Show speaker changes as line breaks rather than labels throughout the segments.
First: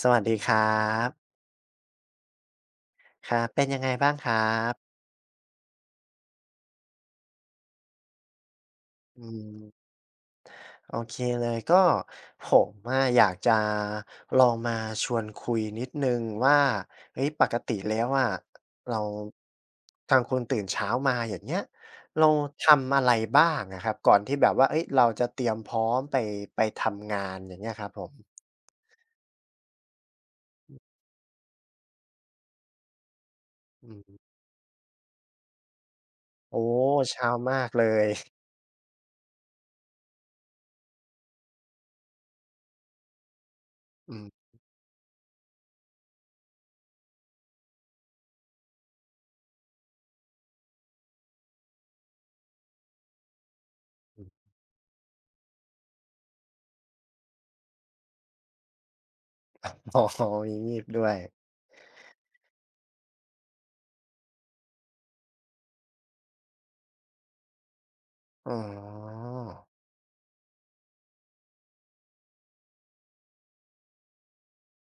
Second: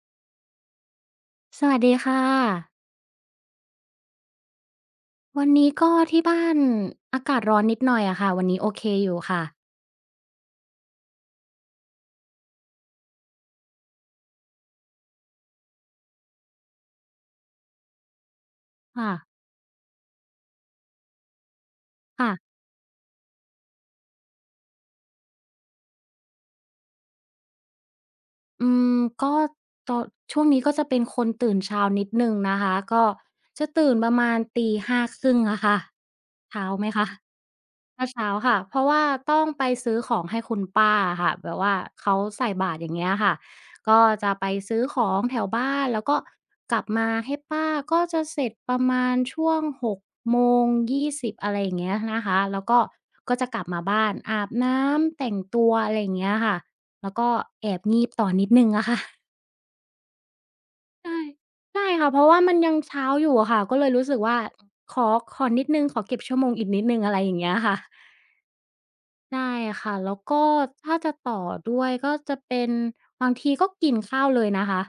สวัสดีครับ
สวัสดีค่ะ
ครับเป็นยังไงบ้างครับ
วันนี้ก็ที่บ้านอากาศร้อนนิดหน่อยอะค่ะวันนี้โอเคอยู่
อื
ค่ะ
มโอเคเลยก็ผมอะอยากจะลองมาชวนคุยนิดหนึ่งว่าเฮ้ยปกติแล้วอะเรา
ค่ะ
ทางคุณตื่นเช้ามาอย่างเงี้ยเรา
ค่ะ
ทำอะไรบ้างอะครับก่อนที่แบบว่าเฮ้ยเราจะเตรียมพร้อมไปทำงานอย่างเงี้ยครับผม
อืมก็ตอนช่วงนี้ก็จะเป็นคนตื่นเช้านิดหนึ่งนะคะก็จะ
อื
ตื่นประ
ม
มาณตีห้าครึ่งอะค่ะ
โอ้
เช้าไหมคะ
เช้ามากเล
ตอ
ย
นเช้าค่ะเพราะว่าต้องไปซื้อของให้คุณป้าอค่ะแบบว่าเขาใส่บาตรอย่างเงี้ยค่ะก็
อืม
จะไปซื้อของแถวบ้านแล้วก็กลับมาให้ป้าก็จะเสร็จประมาณช่วงหกโมงยี่สิบอะไรอย่างเงี้ยนะคะแล้วก็ก็จะกลับมาบ้านอา บน้ำแต่งตัวอะไรอย่างเงี้ยค่ะแล้วก็แอบงีบต่อนิดหนึ่งอะค่ะ
ๆอ๋อมีงีบด้ว
ใช่
ย
ใช่ค่ะเพราะว่ามันยังเช้าอยู่อะค่ะก็เลยรู้สึกว่าขอขอนิดหนึ่งขอเก็บชั่วโมงอีกนิดหนึ่งอะไรอย่างเงี้ยค่ะ
อ๋อ
ได้ค่ะแล้วก็ถ้าจะต่อด้วยก็จะเป็นบางทีก็กินข้าวเลยนะคะ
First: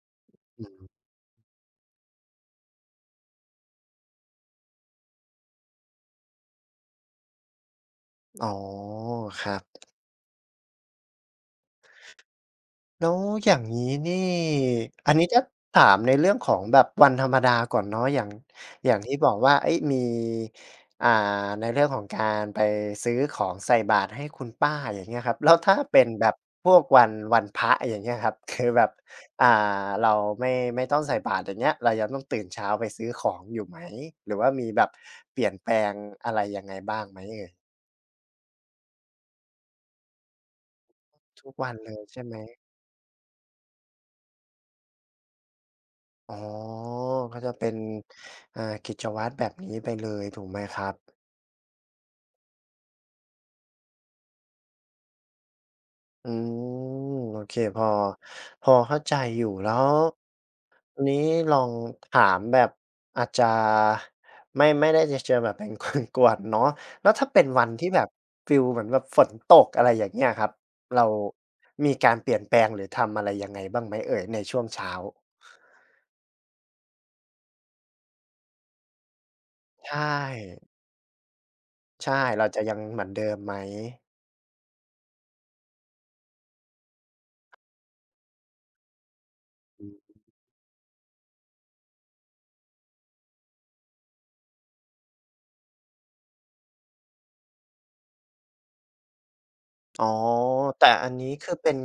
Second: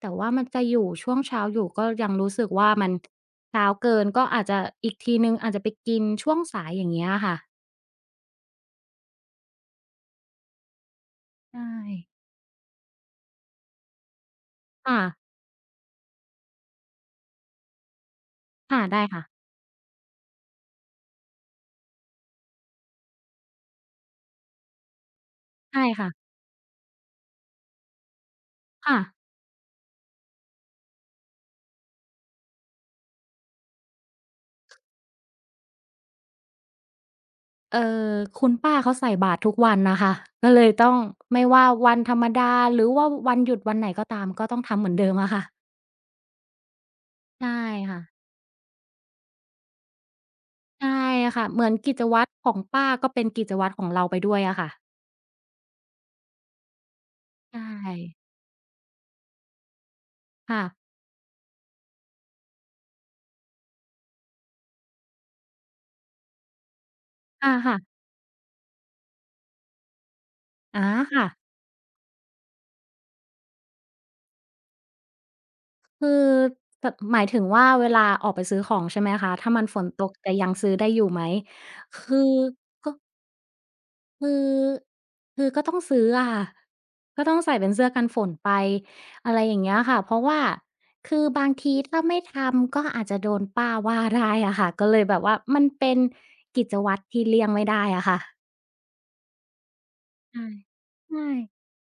แต่ว่ามันจะ
อื
อยู่
ม
ช่วงเช้าอยู่ก็ยังรู้สึกว่ามันเช้าเกินก็อาจจะอีกทีหนึ่งอาจจะไปกินช่วงสายอย่างเงี้ยค่ะ
อ๋อครับ
ใช่
แล้วอย่างงี้นี่
ค่ะ
อันนี้ถ้าถามในเรื่องของแบบวันธรรมดาก่อนเนาะอย่าง
ค่ะ
อย่าง
ได้
ที่
ค่ะ
บอกว่าเฮ้ยมีอ่าในเรื่องของการไปซื้อของใส่บาตรให้คุณป้าอย่างเงี้ยครับแล้วถ้า
ใช่
เป็น
ค่ะ
แบบพวกวันพระอย่างเงี้ยครับ คือแบบ
ค่ะ
อ่าเราไม่ต้องใส่บาตรอย่างเงี้ยเรายังต้องตื่นเช้าไปซื้อของอยู่ไหมหรือว่ามีแบบเปลี่ยนแปลงอะไรยังไงบ้างไหมเอ่ย
เอ่อคุณป้าเขาใส่บาตรทุกวันนะคะก็เลยต้องไม่
ทุก
ว่า
วันเล
วัน
ย
ธร
ใช่
รม
ไหม
ดาหรือว่าวันหยุดวันไหนก็ตามก็ต้องทำเหมือนเดิมอะค่ะ
อ๋อก็
ใช่
จะเป็น
ค่ะ
อ่ากิจวัตรแบบนี้ไปเลยถูกไหมครั
ใช่
บ
ค่ะเหมือนกิจวัตรของป้าก็เป็นกิจวัตรของเราไปด้วยอะค่ะ
อืมโอเคพอ
ใช่
พอเข้าใจอยู่แล้ว
ค่ะ
ทีนี้ลองถามแบบอาจจะไม่ได้จะเชิงแบบเป็นคนกวนเนาะแล้วถ้าเป็น
อา
วัน
ค่ะ
ที่แบบฟีลเหมือนแบบฝนตกอะไรอย่างเงี้ยครับ
อา
เรา
ค่ะ
มีการเปลี่ยนแปลงหรือทำอะไรยังไงบ้างไหมเอ่ยในช่วงเช้า
คือแบบหมายถึงว่าเวลาออกไปซื้อของใช่ไหมคะถ้ามันฝนตก
ใช่
จะยังซื้อได้อยู่ไหมคือ
ใช่เราจะยัง
ก็
เหมือนเดิมไหม
คือก็ต้องซื้ออะค่ะก็ต้องใส่เป็นเสื้อกันฝนไปอะไรอย่างเงี้ยค่ะเพราะว่าคือบางทีถ้าไม่ทำก็อาจจะโดนป้าว่าได้อะค่ะก็เลยแบบว่ามันเป็นกิจวัตรที่เลี่ยงไม่ได้อะค่ะ
อ๋อ
ใช่
แต่อัน
ใช่
นี้คือเป็น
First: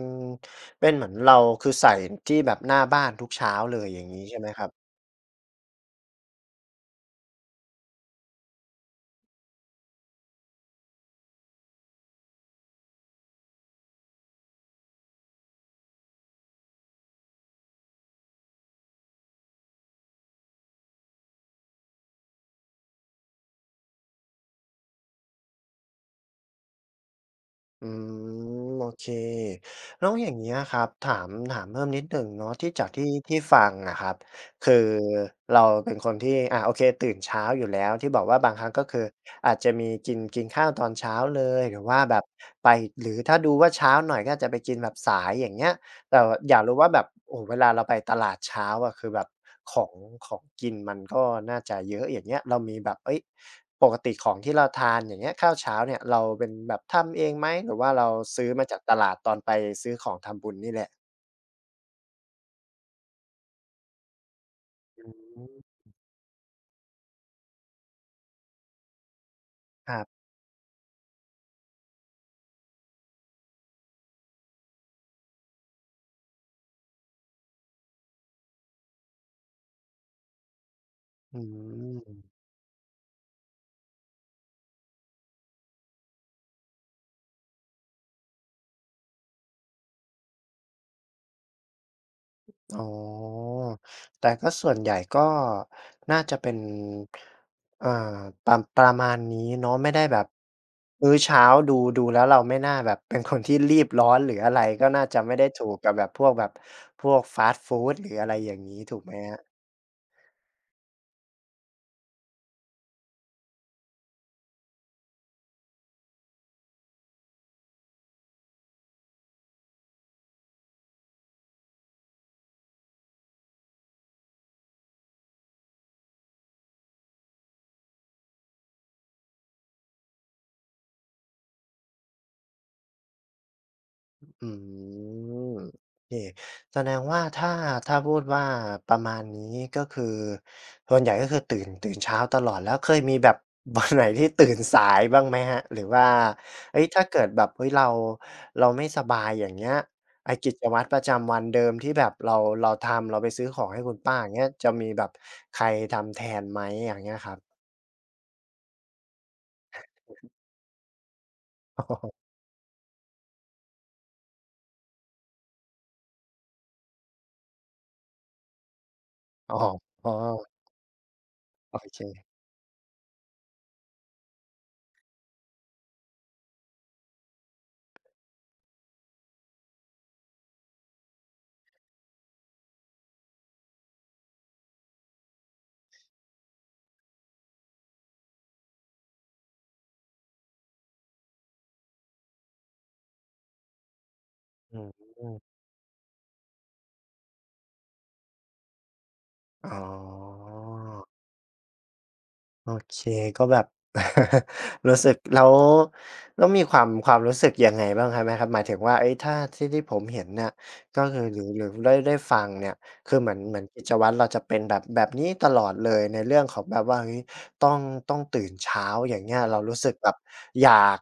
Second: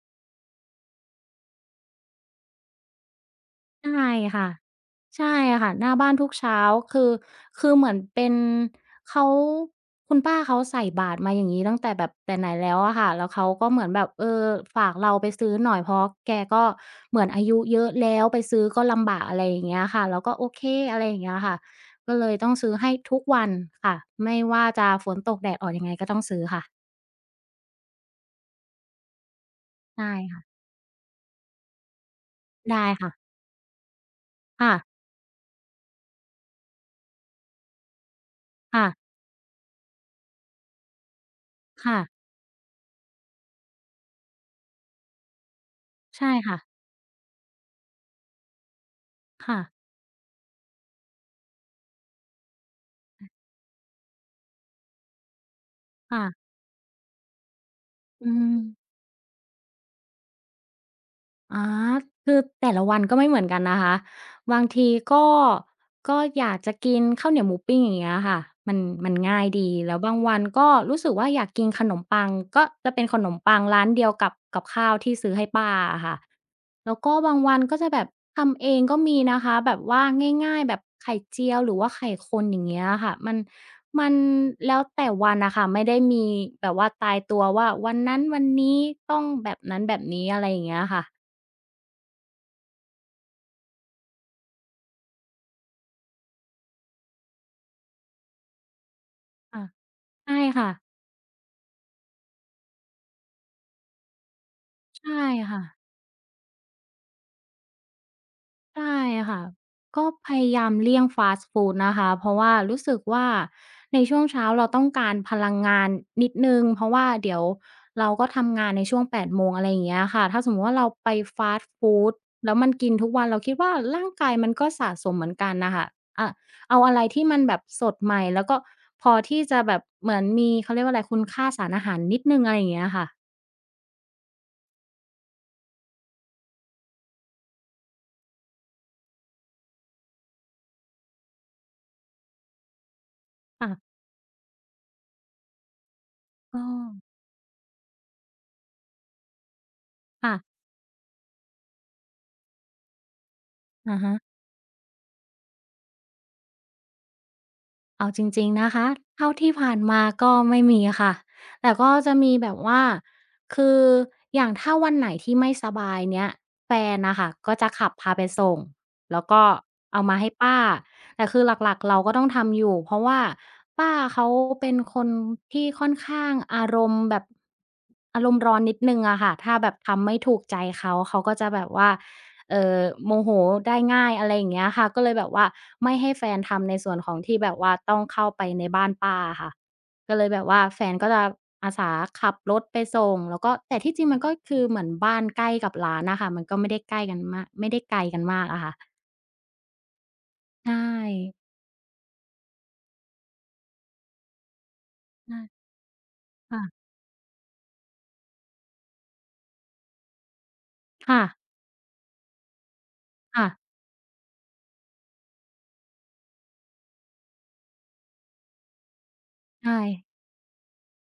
เป็นเหมือนเราคือใส่ที่แบบหน้าบ้านทุกเช้าเลยอย่า
ใช่
งงี้ใช่ไหม
ค่ะ
ครับ
ใช่ค่ะหน้าบ้านทุกเช้าคือคือเหมือนเป็นเขาคุณป้าเขาใส่บาตรมาอย่างงี้ตั้งแต่แบบแต่ไหนแล้วอะค่ะแล้วเขาก็เหมือนแบบเออฝากเราไปซื้อหน่อยเพราะแกก็เหมือนอายุเยอะแล้วไปซื้อก็ลำบากอะไรอย่างเงี้ยค่ะเราก็โอเคอะไรอย่างเงี้ยค่ะก็เลยต้องซื้อให้ทุกวันค่ะไม่ว่าจะฝนตกแดดออกยังไงก็ต้องซื้อค่ะ
อืมโอเคแล้
ใช่
วอย่าง
ค่ะ
เงี้ยครับถามเพิ่มนิดหนึ่งเนาะที่จา
ได้
กที่
ค่ะ
ที่ฟังอะครับ
ค่ะ
คือเราเป็นคนที่อ่าโอเคตื่นเช้าอยู่แล้วที่บอกว่าบางครั้งก็คือ
ค่ะ
อาจจะมีกินกินข้าวตอนเช้าเลยหรือ
ค่ะ
ว่าแบบไปหรือถ้าดูว่าเช้าหน่อยก็อาจจะไปกินแบบสายอย่างเงี้ย แต่
ใช่
อ
ค่ะ
ยากรู้ว่าแบบโอ้โฮเวลาเราไปตลาดเช้าอะคือแบบ
ค่ะ
ของของกินมันก็น่าจะเยอะอย่างเงี้ยเรามีแบบเฮ้ยปกติของที่เราทานอย่างเงี้ยข้าวเช้าเนี่ยเรา
ค่ะ
เป็นแบบทำเองไหมหรือว่าเรา
อื
ซื้อ
ม
มาจากตลาดตอนไปซื้อของทำบุญนี่แหละ
อาคือแต่ละวันก็ไม่เหมือนกันนะคะบางที
อ
ก็
ืม
ก็อยากจะกินข้าวเหนียวหมูปิ้งอย่างเงี้ยค่ะมันมันง่ายดี
ค
แล้ว
รั
บาง
บ
วันก็รู้สึกว่าอยากกินขนมปังก็จะเป็นขนมปังร้านเดียวกับกับข้าวที่ซื้อให้ป้าอะค่ะแล้วก็บางวันก็จะแบบทำเองก็มีนะคะแบบว่าง่ายๆแบบไข่
อื
เจียวหรือว่าไข่ค
ม
นอย่างเงี้ยค่ะมันแล้วแต่วันน่ะค่ะไม่ได้มีแบบว่าตายตัวว่าวันนั้นวันนี้ต้องแบบนั้นแบบนี้อะไรอย่างเงี้ยค่ะ
อ๋อ แต่ก็ส่วนใหญ่ก็น่าจะเป็นอ่าประมาณนี้
ค่ะ
เนาะไม่ได้แบบ
ใช่ค่ะ
มื้อเช้าดูแล้วเราไม่น่าแบบเป็นคนที่รีบร้อนหรืออะไรก็น่า
ใช่
จะไม่ได้
ค่ะ
ถูกกับแบบพวกแบบ พวกฟาสต์ฟูดหรืออะไรอย่างงี้
ใช่
ถูกไหมครั
ค่ะ
บ
ก็พยายามเลี่ยงฟาสต์ฟูดนะคะเพราะว่ารู้สึกว่าในช่วงเช้าเราต้องการพลังงานนิดหนึ่งเพราะว่าเดี๋ยวเราก็ทำงานในช่วง8โมงอะไรอย่างเงี้ยค่ะถ้าสมมุติว่าเราไปฟาสต์ฟูดแล้วมันกินทุกวันเราคิดว่าร่างกายมันก็สะสมเหมือนกันน่ะค่ะอะเอาอะไรที่มันแบบสดใหม่แล้วก็พอที่จะแบบเหมือนมีเขาเรียกว่าอะไรคุณค่าสารอาหารนิดหนึ่งอะไรอย่างเงี้ยค่ะ
อืมโอเคแสดงว่าถ้าพูดว่าประมาณนี้ก็คือส่วนใหญ่ก็คือตื่นเช้าตลอดแล้วเคยมีแบบวัน
ค่ะ
ไหนที่ตื่นสายบ้างไหมครับหรือว่า
เออ
เฮ้ยถ้าเกิดแบบเฮ้ยเราไม่สบายอย่างเงี้ยไอ้กิ
ค่ะ
จวัตรประจำวันเดิมที่แบบเราทำเราไปซื้อของให้คุณ
อะฮะ
ป้าอย่างเงี้ยจะมีแบบใครทำแทนไหมอย่างเงี้ยครับ
เอาจริงๆนะคะเท่าที่ผ่านมาก็ไม่มีค่ะแต่ก็จะมีแบบว่าคืออย่างถ้าวันไหนที่ไม่สบายเนี้ยแฟนน่ะค่ะก็จะขับพาไปส่งแล้วก็
อ๋อ
เอา
อ๋อ
มาให้ป้า แต่คือหลั
โอ
กๆเราก็ต้อง
เค
ทำอยู่เพราะว่าป้าเขาเป็นคนที่ค่อนข้างอารมณ์แบบอารมณ์ร้อนนิดนึงอะค่ะถ้าแบบทำไม่ถูกใจเขาเขาก็จะแบบว่าเออโมโหได้ง่ายอะไรอย่างเงี้ยค่ะก็เลยแบบว่าไม่ให้แฟนทำในส่วนของที่แบบว่าต้องเข้าไปในบ้านป้าค่ะก็เลยแบบว่าแฟนก็จะอาสาขับรถไปส่งแล้วก็แต่ที่จริงมันก็คือเห
อื
มือนบ้าน
ม
ใกล้กับร้านนะคะมันก็ไม่ได้ใกล้กันมากไม่ได้ไกลกันมากอะค่ะ
อ๋อ
ใช่
โอเคก็แบบ รู้สึกแล้ว
ใช่
แล้วมีค
ค่ะ
วามความรู้สึกยังไงบ้างครับไหมครับหมายถึงว่าเอ้ยถ้าที่ผมเห็นเนี่ยก็คื
ค่ะ
อหรือได้ฟังเนี่ยคือเหมือน
ค่ะ
กิจวัตรเราจะเป็นแบบนี้ตลอดเลยในเรื่องของแบบว่าเฮ้ยต้องต้องตื่นเช้าอย่างเงี้ยเรารู้
ใช่
สึกแบบอยาก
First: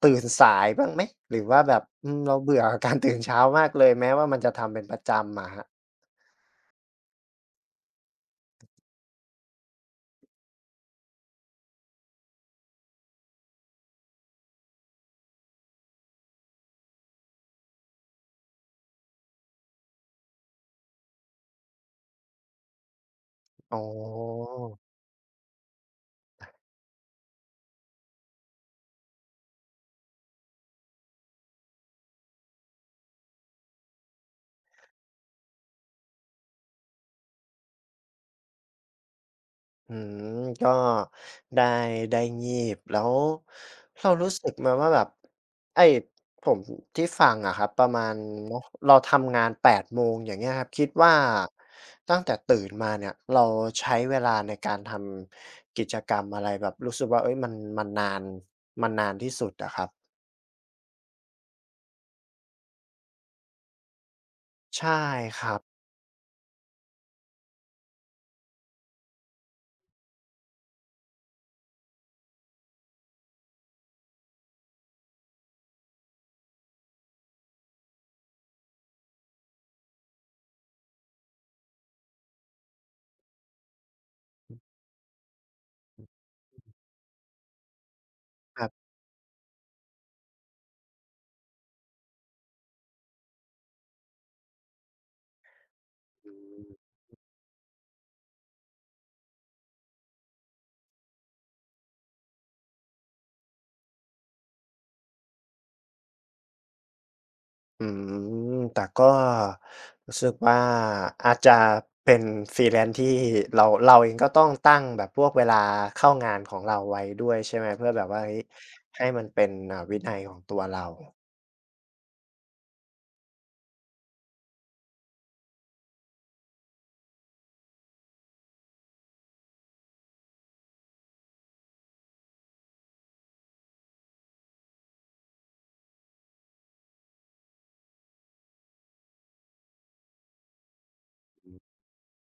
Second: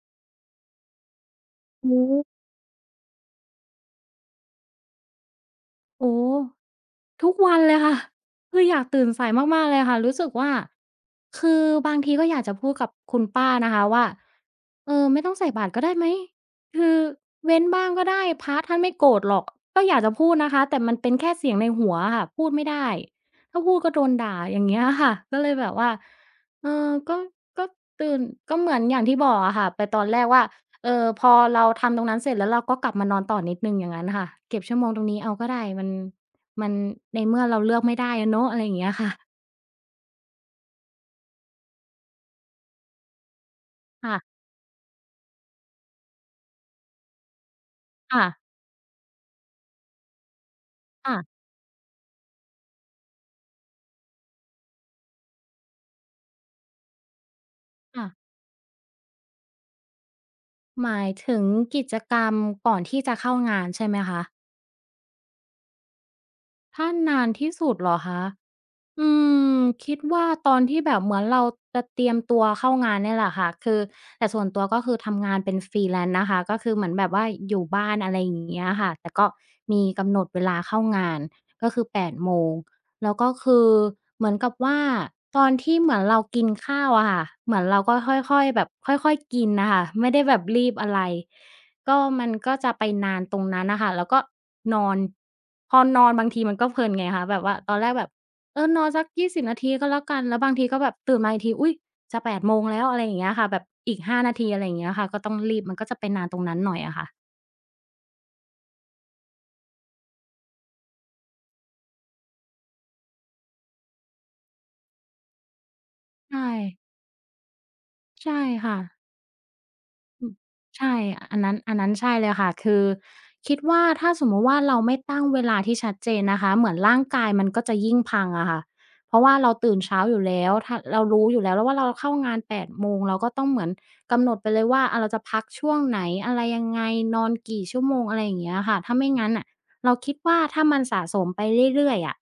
ตื่นสายบ้างไหมหรือว่าแบบ
โอ้
อืมเราเบื่อกับการตื่นเช้ามากเลยแม้ว่ามันจะทำเป็นประจำอะฮะ
โอ้ ทุกวันเลยค่ะคืออยากตื่นสายมากๆเลยค่ะรู้สึกว่าคือบางทีก็อยากจะพูดกับคุณป้านะคะว่าเออไม่ต้องใส่บาตรก็ได้ไหมคือเว้นบ้างก็ได้พระท่านไม่โกรธหรอกก็อยากจะพูดนะคะแต่มันเป็นแค่เสียงในหัวอะค่ะพูดไม่ได้ถ้าพู
อ๋
ดก็โดนด่าอย่างเงี้ย
อ
ค่ะก็เลยแบบว่าเออก็ตื่นก็เหมือนอย่างที่บอกอะค่ะไปตอนแรกว่าเออพอเราทำตรงนั้นเสร็จแล้วเราก็กลับมานอนต่อนิดหนึ่งอย่างงั้นค่ะเก็บชั่วโมงตรงนี้เอาก็ได้มันในเมื่อเราเลือกไม่ได้อะเนาะอะไรอย่างเงี้ยค่ะ
อืมก็ได้ได้งีบแล้วเรารู้
ค่ะ
สึกมาว่าแบบไอ้ผมที่ฟังอะครับประมาณ
ค่ะ
เนาะเราทำงาน8โมงอย่างเงี้ยครับคิดว่า
ค่ะ
ตั้งแต่ตื่นมาเนี่ยเราใช้เวลาในการทำกิจกรรมอะไรแบบรู้สึกว่าเฮ้ยมันมัน
ค่ะ
นานมันนานที่สุดอะครับ
หมายถึงกิจกรรมก่อนที่จะเข้างานใช่ไหมคะ
ใช่ครับ
ถ้านานที่สุดเหรอคะ อืมคิดว่าตอนที่แบบเหมือนเราจะเตรียมตัวเข้างานเนี่ยแหละค่ะคือแต่ส่วนตัวก็คือทำงานเป็น freelance นะคะก็คือเหมือนแบบว่าอยู่บ้านอะไรอย่างเงี้ยค่ะแต่ก็มีกำหนดเวลาเข้างานก็คือ8โมงแล้วก็คือเหมือนกับว่าตอนที่เหมือนเรากินข้าวอะค่ะเหมือนเราก็ค่อยๆแบ
แบ
บ
บ
ค่อยๆกินน่ะค่ะไม่ได้แบบรีบอะไรก็มันก็จะไปนานตรงนั้นน่ะค่ะแล้วก็นอนพอนอนบาง
อื
ทีมันก็เพลิน
ม
ไงคะแบบว่าตอนแรกแบบ เออนอนสัก20นาทีก็แล้วกันแล้วบางทีก็แบบตื่นมาอีกทีอุ๊ยจะ8โมงแล้วอะไรอย่างเงี้ยค่ะแบบอีก5นาทีอะไรอย่างเงี้ยค่ะก็ต้องรีบมันก็จะไปนานตรงนั้นหน่อยอะค่ะ
อืมแต่ก็รู้สึกว่าอาจจะเป็น Freelance ที่เราเองก็ต้องตั้งแบบพวกเวลาเข้างา
ใช่
นของเราไว้ด้วยใช่ไหมเพื่อแบบว่าเฮ้
ใช่
ย
ค่ะ
ให้มันเป็นอ่าวินัย
อื
ข
ม
องตัวเรา
ใช่อันนั้นอันนั้นใช่เลยค่ะคือคิดว่าถ้าสมมุติว่าเราไม่ตั้งเวลาที่ชัดเจนนะคะเหมือนร่างกายมันก็จะยิ่งพังอะค่ะเพราะว่าเราตื่นเช้าอยู่แล้วถ้าเรารู้อยู่แล้วว่าเราเข้างาน8โมงเราก็ต้องเหมือนกำหนดไปเลยว่าอาเราจะพักช่วงไหนอะไรยังไงนอนกี่ชั่วโมงอะไรอย่างเงี้ยค่ะถ้าไม่งั้นน่ะเราคิดว่าถ้ามันสะสมไปเรื่อยๆอะ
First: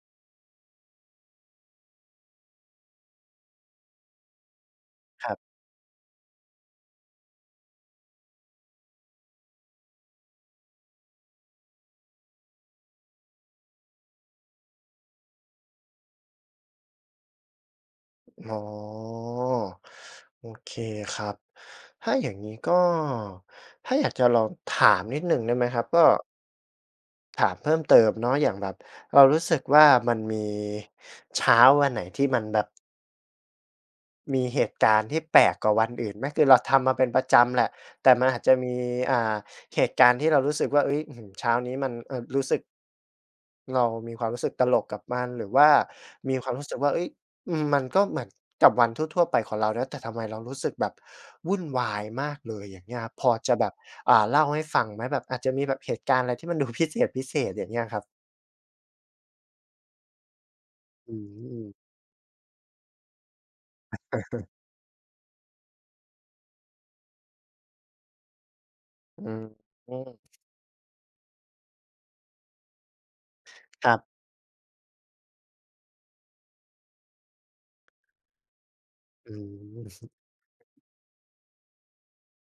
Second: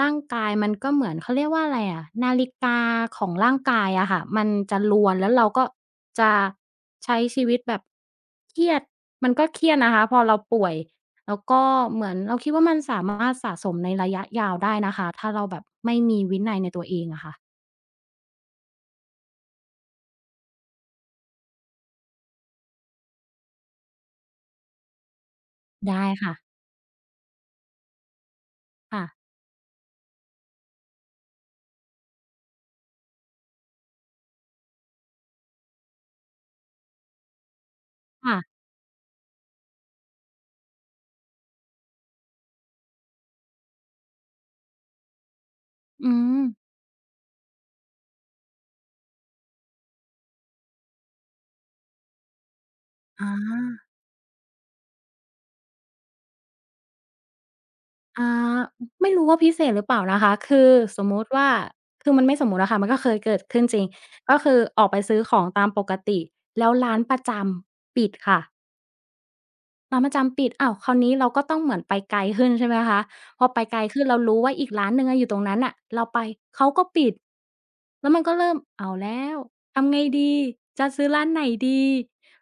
ร่างกายมันก็เหมือนเขาเรียกว่าอะไรอะนาฬิกาของร่างกายอะค่ะมันจะรวน
ค
แล้ว
รั
เรา
บ
ก็จะใช้ชีวิตแบบเครียดมันก็เครียดนะคะพอเราป่วยแล้วก็เหมือนเราคิดว่ามันสามารถสะสมในระยะยาวได้นะคะถ้าเราแบบไม่มีวินัยในตัวเองอะค่ะ
อ๋อโอเคครับถ้าอย่างงี้ก็ถ้าอยากจะลองถามนิดหนึ่งได้ไหมครับก็
ได้ค่ะ
ถามเพิ่มเติมเนาะอย่างแบบเรา
ค่ะ
รู้สึกว่ามันมีเช้าวันไหนที่มันแบบ มีเหตุการณ์ที่แปลกกว่าวันอื่นไหมคือเราทำมาเป็นประจำแหละแต่มันอาจจะ
ค่ะ
มีอ่าเหตุการณ์ที่เรารู้สึกว่าเฮ้ยอื้อฮือเช้านี้มันรู้สึกเรามีความรู้สึกตลกกับมันหรือว่า
อื
มี
ม
ความรู้สึกว่าเฮ้ยมันก็เหมือนกับวันทั่วๆไปของเรานะแต่ทำไมเรารู้สึกแบบวุ่นวายมากเลยอย่างเงี้ยครับพ
อา
อจะแบบเล่าให้ฟังไหมแบบอาจจะมีแบบเหตุการณ์อะไรที่มันดูพิเศษพิเศษอย่างเงี้ยครับ
อ่าไม่รู้ว่าพิเศษหรือเปล่านะคะคือสม
อื
มุติว่า
ม
คือมันไม่สมมุติอะค่ะมันก็เคยเกิดขึ้นจริงก็คือออกไปซื้อของตามปกติแล้วร้านประจำปิดค่ะ
อืม
ร้านประจำปิดอ้าวคราวนี้เราก็ต้องเหมือนไปไกลขึ้นใช่ไหมคะพอไปไกล
ครั
ขึ้น
บ
เรารู้ว่าอีกร้านหนึ่งอะอยู่ตรงนั้นน่ะเราไปเขาก็ปิด แล้วมันก็เริ่มเอาแล้
อื
วทำไง
ม
ดีจะซื้อร้านไหนดี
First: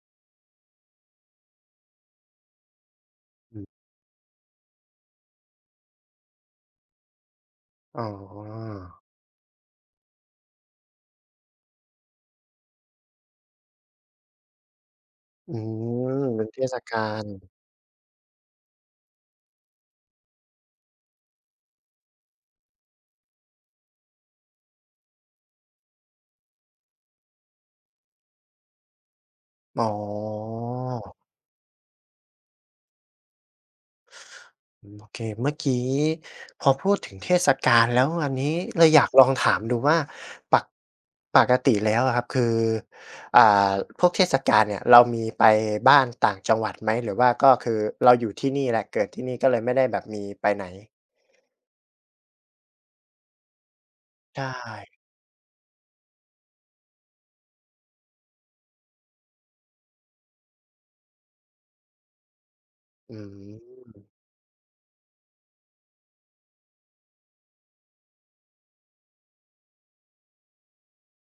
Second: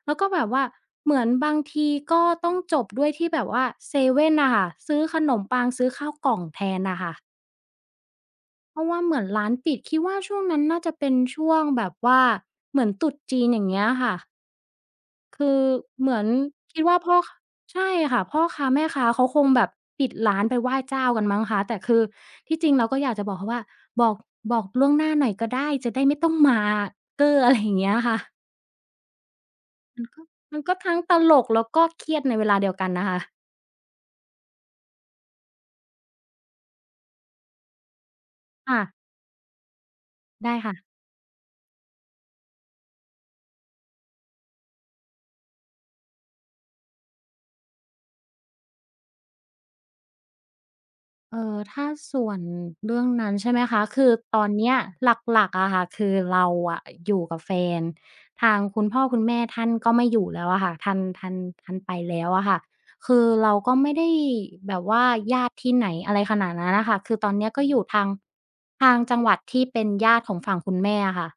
แล้วก็แบบว่าเหมือนบางทีก็ต้องจบด้วยที่แบบ
อือ
ว่าเซเว่นน่ะค่ะซื้อขนมปังซื้อข้าวกล่องแทนน่ะค่ะ
อ๋อ
เพราะว่าเหมือนร้านปิดคิดว่าช่วงนั้นน่าจะเป็นช่วงแบบว่าเหมือนตรุษจีนอย่างเงี้ยค่ะ คื
อื
อเห
ม
มือน
เป็นเทศ
คิดว่า
กา
พ่อ
ล
ใช่ค่ะพ่อค้าแม่ค้าเขาคงแบบปิดร้านไปไหว้เจ้ากันมั้งคะแต่คือที่จริงเราก็อยากจะบอกเขาว่าบอกบอกล่วงหน้าหน่อยก็ได้จะได้ไม่ต้องมาเก้อ อะไรอย่างเงี้ยค่ะ
อ๋อ
มันก็ทั้งตลกแล้วก็เครียดในเวลาเดียวกันนะคะ
อืมโอเคเมื่อกี้พอพูดถึงเทศกาลแล้วอันนี้เลยอ
ค่ะ
ยากลองถามดูว่าป
ได้
ก
ค่ะ
ปกติแล้วอะครับคืออ่าพวกเทศกาลเนี่ยเรามีไปบ้านต่างจังหวัดไหมหรือว่าก็คือเราอยู่ที่นี่แหละเกิดที่นี่ก็เลยไม่ได้แบบมีไปไหน
เออถ้าส่วนเรื่องนั้นใช่ไหมคะคือตอน
ใช่
เนี้ยหลักๆอะค่ะคือเราอะอยู่กับแฟนทางคุณพ่อคุณแม่ท่านก็ไม่อยู่แล้วอะค่ะท่านไปแล้วอะค่ะ
อื
คือเราก็ไม่
ม
ได้แบบว่าญาติที่ไหนอะไรขนาดนั้นน่ะค่ะคือตอนเนี้ยก็อยู่ทางจังหวัดที่เป็นญาติของฝั่งคุณแม่อะค่ะ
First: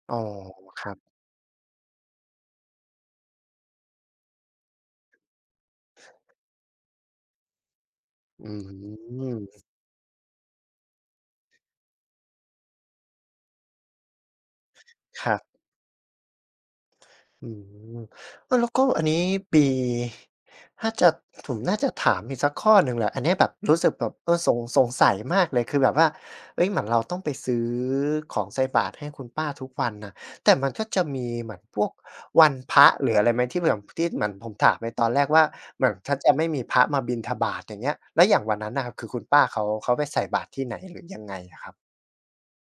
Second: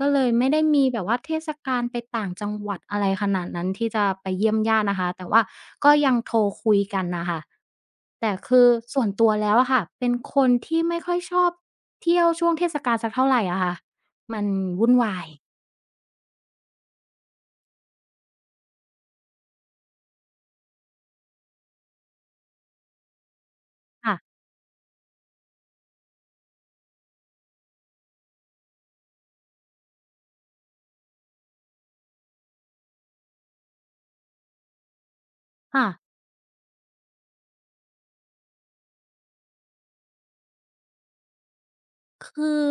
ก็
อ๋อ
เลยไม่ได้
ค
มี
รั
แบบ
บ
ว่าเทศกาลไปต่างจังหวัดอะไรขนาดนั้นที่จะไปเยี่ยมญาตินะคะแต่ว่าก็ยังโทรคุยกันน่ะค่ะแต่
อื
คือส่วนตัวแล้ว
ม
อะค่ะเป็นคนที่ไม่ค่อยชอบเที่ยวช่วงเทศกาลสักเท่าไรอะค่ะมันวุ่นวา
ค
ย
รับ อืมเออแล้วก็อันนี้ปีถ้าจะผมน่าจะถามอีกสักข้อหนึ่งแหละอันเนี้ยแบบรู้สึกแบบ
ค่ะ
เออสงสัยมากเลยคือแบบว่าเฮ้ยเหมือนเราต้องไปซื้อของใส่บาตรให้คุณป้าทุกวันน่ะแต่มันก็จะมีเหมือนพวกวันพระหรืออะไรไหมที่แอนที่เหมือนผมถามไปตอนแรกว่าเห
ค่ะ
มือนถ้าจะไม่มีพระมาบิณฑบาตอย่างเงี้ยแล้วอย่างวันนั้นน่ะครับคือคุณป้าเขาไปใส่บาตรที่ไหนหรือยังไงอะครับ
คือ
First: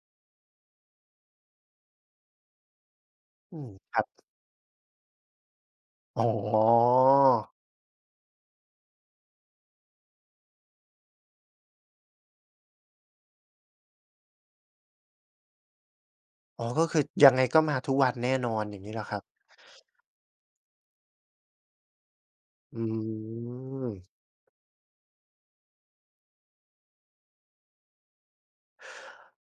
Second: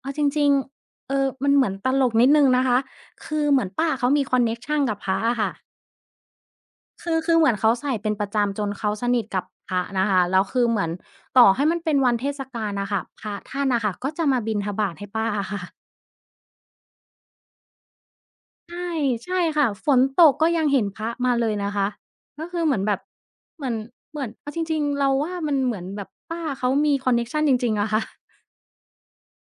เอาจริงๆเออมันเหมือนตลกนิดหนึ่งนะคะคือ
อื
เหมือ
ม
นป้า
ครั
เขามี
บ
คอนเน็กชันกับพระอะค่ะ
อ๋อ
คือเหมือนเขาใส่เป็นประจำจนเขาสนิทกับพระนะคะแล้วคือเหมือนต่อให้มันเป็นวันเทศกาลน่ะค่ะพระท่านน่ะค่ะก็จะมาบิณฑบาตให้ป้า อะค่ะ
อ๋อก็คือยังไงก็มาทุกวันแน่นอนอย่าง
ใช่
งี้เหรอครับ
ใช่ค่ะฝนตกก็ยังเห็นพระมาเลยนะคะก็คือเหมื
อื
อนแบบเหมือนเห
ม
มือนเอาจริงๆเราว่ามันเหมือนแบบป้าเขามีคอนเน็กชันจริงๆอะค่ะ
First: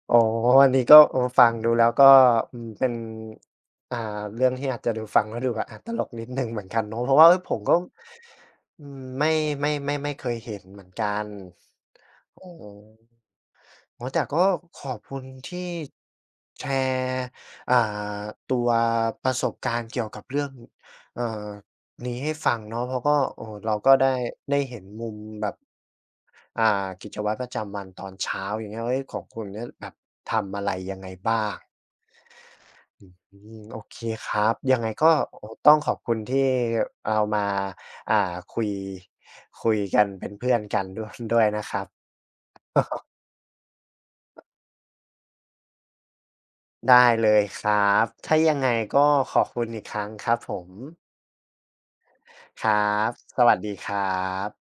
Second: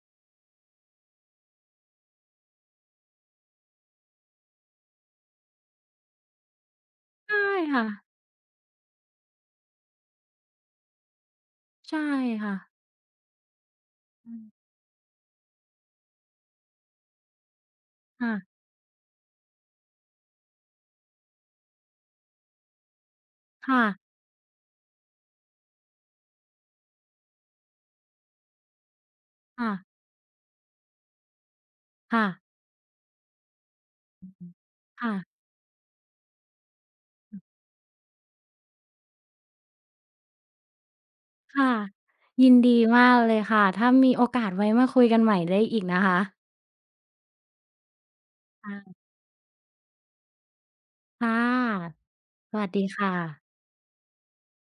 อ๋ออันนี้ก็เออฟังดูแล้วก็อืมเป็นอ่าเรื่องที่อาจจะดูฟังแล้วดูแบบอาตลกนิดหนึ่งเหมือนกันเนาะเพราะว่า เฮ้
ใช่
ยผมก็
ค่ะ
อืมไม่เคยเห็นเหมือนกัน
ใช่
อ๋
ค่ะ
อ อ๋อแต่
อื
ก็
ม
ขอบคุณที่แชร์อ่า
ค่ะ
ตัวประสบการณ์เกี่ยวกับเรื่องเอ่อนี้ให้ฟังเนาะเพราะก็โอ้โฮเรา
ค่ะ
ก็ได้ได้เห็นมุมแบบอ่ากิจวัตรประจำวันตอนเช้าอย่างเงี้ยเฮ้ยของคุณเนี่ย
ค่ะ
แบบทำอะไรยังไงบ้าง
ค่ะ
อืมโอเคค
อือ
รั
ฮึ
บยังไงก็
ค่ะ
โอ้โฮต้องขอบคุณที่เรามาอ่าคุยคุยกันเป็นเพื่อนกันด้วย ด้วยนะค
ค่ะ
รับ
ยินดีมากเลยค่ะถ้ามีโอกาสไว้มาคุยกันใหม่ได้อีกนะคะ
ได้เลยครับ ถ้ายังไง
ค่ะ
ก็ขอบคุณอีกครั้งครับผม
ค่ะส
ค
วัส
รั
ดี
บ
ค่ะ
สวัสดีครับ